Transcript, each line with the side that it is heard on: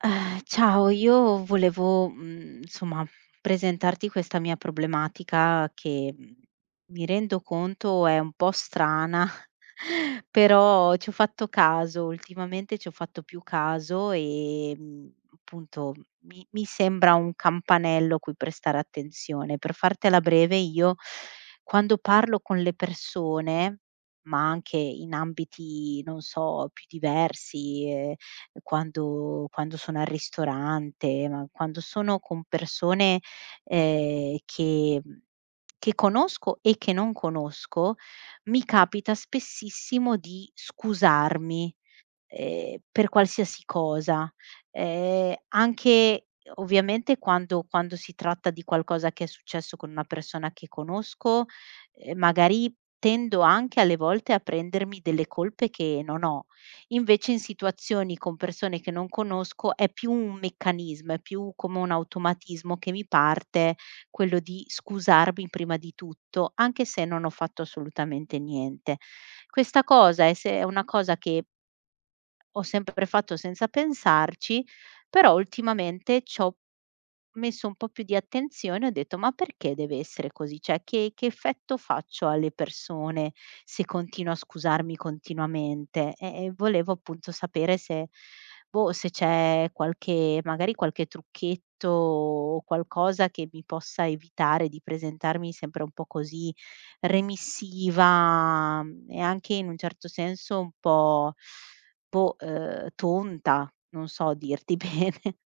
right: Ciao, io volevo, insomma, presentarti questa mia problematica che, mi rendo conto è un po' strana, però ci ho fatto caso, ultimamente ci ho fatto più caso e, appunto mi sembra un campanello a cui prestare attenzione. Per fartela breve, io quando parlo con le persone, ma anche in ambiti, non so, più diversi, quando sono al ristorante, ma quando sono con persone, che che conosco e che non conosco, mi capita spessissimo di scusarmi per qualsiasi cosa. Anche ovviamente quando si tratta di qualcosa che è successo con una persona che conosco, magari tendo anche alle volte a prendermi delle colpe che non ho. Invece in situazioni con persone che non conosco è più un meccanismo, è più come un automatismo che mi parte, quello di scusarmi prima di tutto, anche se non ho fatto assolutamente niente. Questa cosa è se è una cosa che ho sempre fatto senza pensarci, però ultimamente c'ho messo un po' più di attenzione, ho detto: "Ma perché deve essere così? Cioè che effetto faccio alle persone se continuo a scusarmi continuamente?" E volevo appunto sapere se boh, se c'è qualche magari qualche trucchetto o qualcosa che mi possa evitare di presentarmi sempre un po' così remissiva, e anche in un certo senso un po' boh, tonta, non so dirti bene.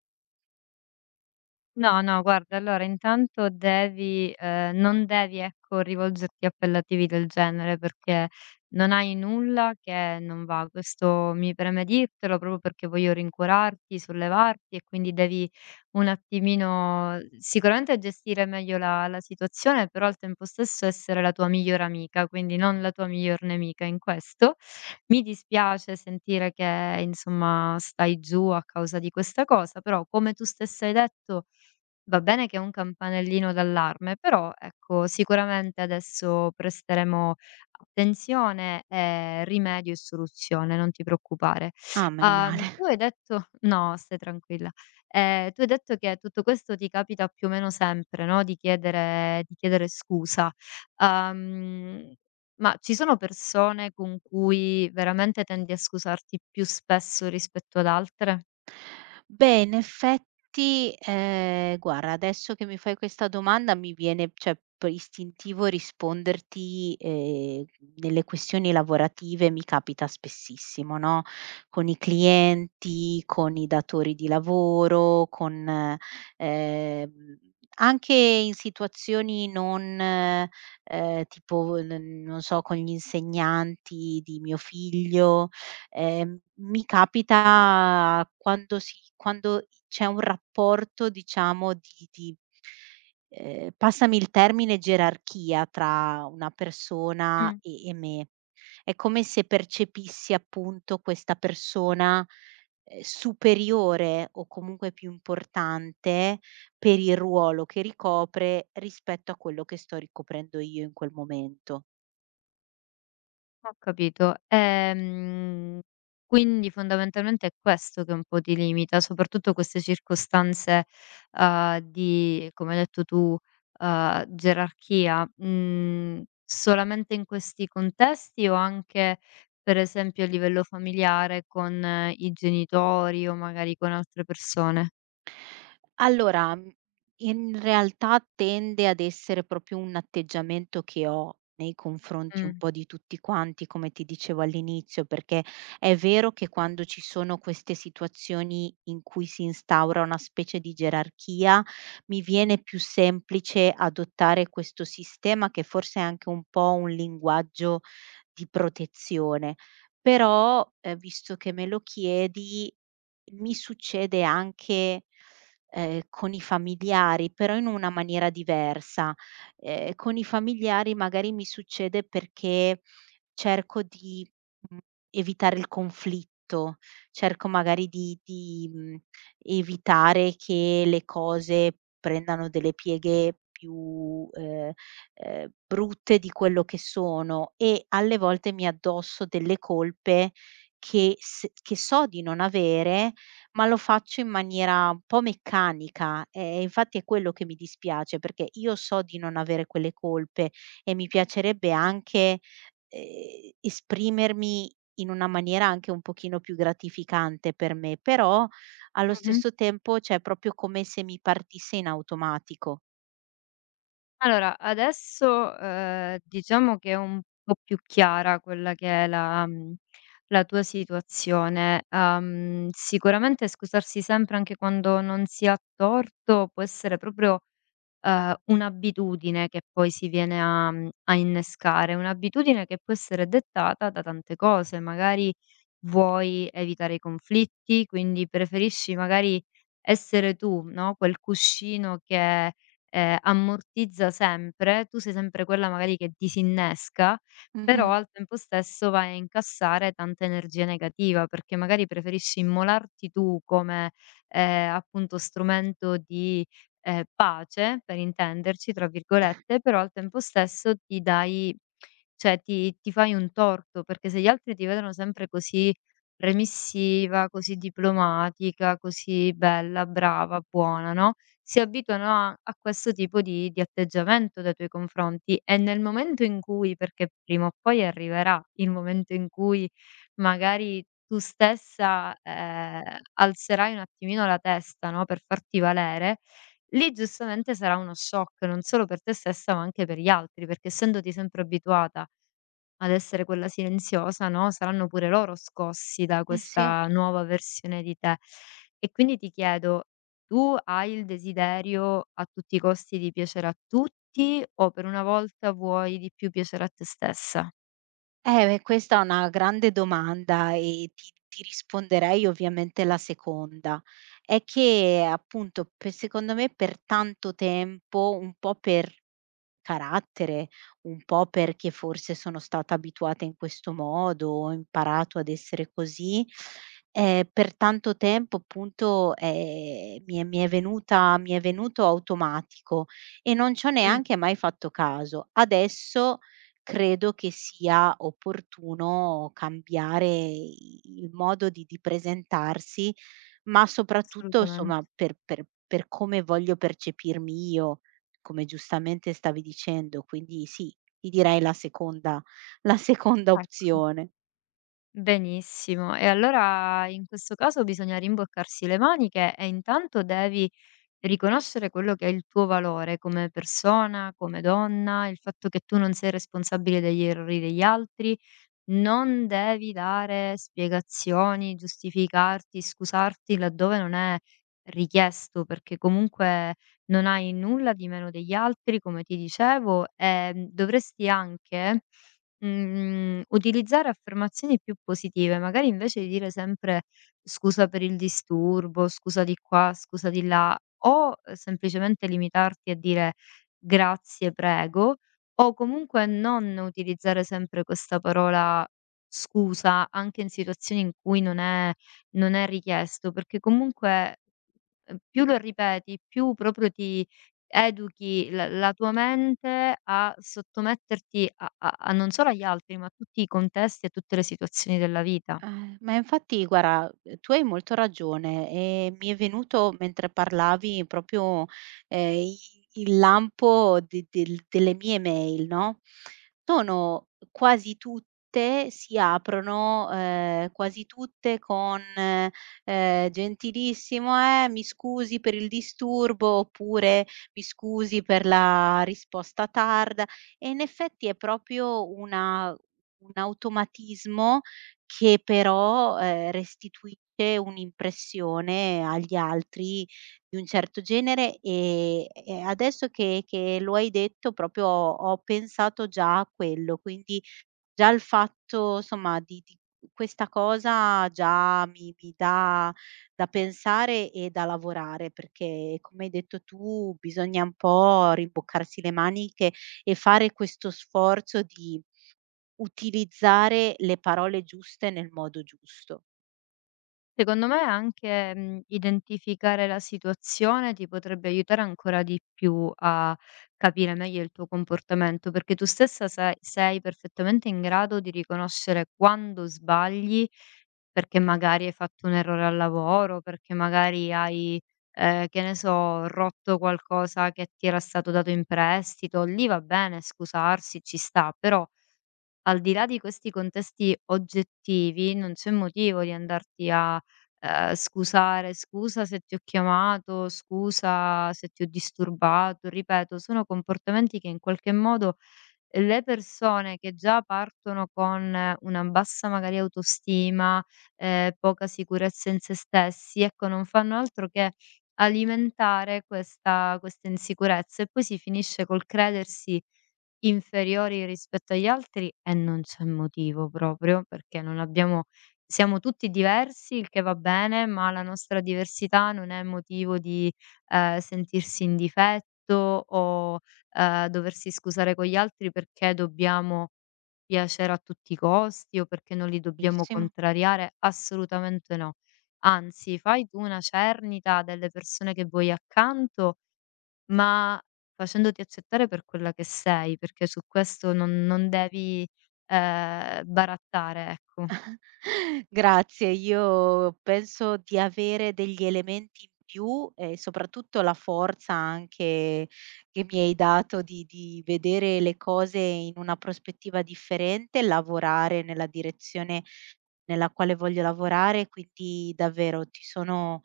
left: No, no, guarda, allora intanto devi non devi, ecco, rivolgerti a appellativi del genere, perché non hai nulla che non va. Questo mi preme dirtelo proprio perché voglio rincuorarti, sollevarti, e quindi devi un attimino sicuramente gestire meglio la situazione, però al tempo stesso essere la tua migliore amica, quindi non la tua miglior nemica in questo. Mi dispiace sentire che, insomma, stai giù a causa di questa cosa, però come tu stessa hai detto, va bene che è un campanellino d'allarme, però ecco sicuramente adesso presteremo attenzione, rimedio e soluzione, non ti preoccupare.
right: Ah, meno
left: Tu
right: male.
left: hai detto no, stai tranquilla. Tu hai detto che tutto questo ti capita più o meno sempre, no, di chiedere scusa. Uhm, ma ci sono persone con cui veramente tendi a scusarti più spesso rispetto ad altre?
right: Beh, in effetti, guarda adesso che mi fai questa domanda mi viene, cioè per istintivo risponderti, nelle questioni lavorative mi capita spessissimo, no, con i clienti, con i datori di lavoro, con ehm, anche in situazioni non tipo n non so, con gli insegnanti di mio figlio. Mi capita quando si quando c'è un rapporto diciamo di passami il termine, gerarchia tra una persona
left: Mh.
right: e me. È come se percepissi appunto questa persona, superiore o comunque più importante per il ruolo che ricopre rispetto a quello che sto ricoprendo io in quel momento.
left: Ho capito. Quindi fondamentalmente è questo che un po' ti limita, soprattutto queste circostanze, di, come hai detto tu, gerarchia. Mhmm, solamente in questi contesti o anche, per esempio, a livello familiare con i genitori o magari con altre persone?
right: Allora, in realtà tende ad essere proprio un atteggiamento che ho nei confronti un
left: Mh.
right: po' di tutti quanti, come ti dicevo all'inizio, perché è vero che quando ci sono queste situazioni in cui si instaura una specie di gerarchia, mi viene più semplice adottare questo sistema che forse è anche un po' un linguaggio di protezione. Però, visto che me lo chiedi mi succede anche, con i familiari, però in una maniera diversa. Con i familiari magari mi succede perché cerco di, mhmm, evitare il conflitto, cerco magari di, evitare che le cose prendano delle pieghe più, brutte di quello che sono e alle volte mi addosso delle colpe che so di non avere ma lo faccio in maniera un po' meccanica e infatti è quello che mi dispiace, perché io so di non avere quelle colpe e mi piacerebbe anche, esprimermi in una maniera anche un pochino più gratificante per me, però allo
left: Mh-mh.
right: stesso tempo, cioè, è proprio come se mi partisse in automatico.
left: Allora, adesso, diciamo che è un po' più chiara quella che è la la tua situazione. Sicuramente scusarsi sempre anche quando non si ha torto può essere proprio un'abitudine che poi si viene a a innescare, un'abitudine che può essere dettata da tante cose. Magari vuoi evitare i conflitti, quindi preferisci magari essere tu, no, quel cuscino che, ammortizza sempre, tu sei sempre quella magari che disinnesca,
right: Mh-mh.
left: però al tempo stesso vai a incassare tanta energia negativa, perché magari preferisci immolarti tu come, appunto strumento di "pace", per intenderci, tra virgolette, però al tempo stesso ti dai, cioè ti fai un torto, perché se gli altri ti vedono sempre così remissiva, così diplomatica, così bella, brava, buona, no, si abituano a questo tipo di atteggiamento dai tuoi confronti e nel momento in cui, perché prima o poi arriverà il momento in cui magari tu stessa, alzerai un attimino la testa, no, per farti valere. Lì giustamente sarà uno shock, non solo per te stessa, ma anche per gli altri, perché essendoti sempre abituata ad essere quella silenziosa, no, saranno pure loro scossi da
right: Eh sì.
left: questa nuova versione di te. E quindi ti chiedo, tu hai il desiderio a tutti i costi di piacere a tutti o per una volta vuoi di più piacere a te stessa?
right: Beh, questa è una grande domanda e ti risponderei ovviamente la seconda. È che appunto pe secondo me per tanto tempo, un po' per carattere, un po' perché forse sono stata abituata in questo modo, ho imparato ad essere così, per tanto tempo appunto, mi è venuto automatico e non ci ho
left: Mh,
right: neanche mai fatto caso. Adesso credo che sia opportuno cambiare i il modo di presentarsi, ma soprattutto
left: assolutamente.
right: insomma per come voglio percepirmi io, come giustamente stavi dicendo. Quindi sì, ti direi la seconda la seconda
left: Ecco.
right: opzione.
left: Benissimo. E allora in questo caso bisogna rimboccarsi le maniche e intanto devi riconoscere quello che è il tuo valore come persona, come donna, il fatto che tu non sei responsabile degli errori degli altri, non devi dare spiegazioni, giustificarti, scusarti laddove non è richiesto, perché comunque non hai nulla di meno degli altri, come ti dicevo, e dovresti anche, utilizzare affermazioni più positive, magari invece di dire sempre: "Scusa per il disturbo, scusa di qua, scusa di là", o semplicemente limitarti a dire: "Grazie, prego". O comunque non utilizzare sempre questa parola scusa anche in situazioni in cui non è richiesto, perché comunque, più lo ripeti, più proprio ti educhi la tua mente a sottometterti a non solo agli altri, ma a tutti i contesti e a tutte le situazioni della vita.
right: Ma infatti guarda, tu hai molto ragione e mi è venuto mentre parlavi proprio, i il lampo de del delle mie mail, no, sono quasi tutte si aprono, quasi tutte con, "Gentilissimo, mi scusi per il disturbo" oppure "Mi scusi per la risposta tarda" e in effetti è proprio una un automatismo che però, restituisce un'impressione agli altri di un certo genere, e adesso che lo hai detto proprio ho pensato già a quello, quindi già il fatto somma di questa cosa già mi dà da pensare e da lavorare, perché come hai detto tu bisogna un po' rimboccarsi le maniche e fare questo sforzo di utilizzare le parole giuste nel modo giusto.
left: Secondo me anche, identificare la situazione ti potrebbe aiutare ancora di più a capire meglio il tuo comportamento, perché tu stessa sai, sei perfettamente in grado di riconoscere quando sbagli, perché magari hai fatto un errore al lavoro, perché magari hai, che ne so, rotto qualcosa che ti era stato dato in prestito. Lì va bene scusarsi, ci sta, però al di là di questi contesti oggettivi, non c'è motivo di andarti a, scusare: "Scusa se ti ho chiamato, scusa se ti ho disturbato." Ripeto, sono comportamenti che in qualche modo le persone che già partono con una bassa magari autostima, poca sicurezza in se stessi, ecco, non fanno altro che alimentare questa insicurezza e poi si finisce col credersi inferiori rispetto agli altri, e non c'è motivo proprio, perché non abbiamo, siamo tutti diversi, il che va bene, ma la nostra diversità non è motivo di, sentirsi in difetto o doversi scusare con gli altri perché dobbiamo piacere a tutti i costi o perché non li dobbiamo
right: Benissimo.
left: contrariare, assolutamente no. Anzi, fai tu una cernita delle persone che vuoi accanto, ma facendoti accettare per quella che sei, perché su questo non devi, barattare, ecco.
right: Grazie, io penso di avere degli elementi in più e soprattutto la forza anche che mi hai dato di vedere le cose in una prospettiva differente, lavorare nella direzione nella quale voglio lavorare, quindi davvero ti sono,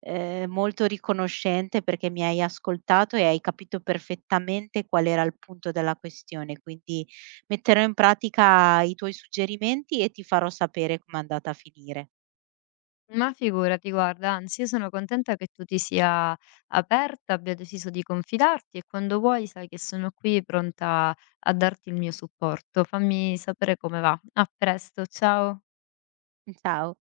right: molto riconoscente perché mi hai ascoltato e hai capito perfettamente qual era il punto della questione, quindi metterò in pratica i tuoi suggerimenti e ti farò sapere com'è andata a finire.
left: Ma figurati, guarda, anzi, io sono contenta che tu ti sia aperta, abbia deciso di confidarti, e quando vuoi sai che sono qui pronta a darti il mio supporto. Fammi sapere come va. A presto, ciao.
right: Ciao.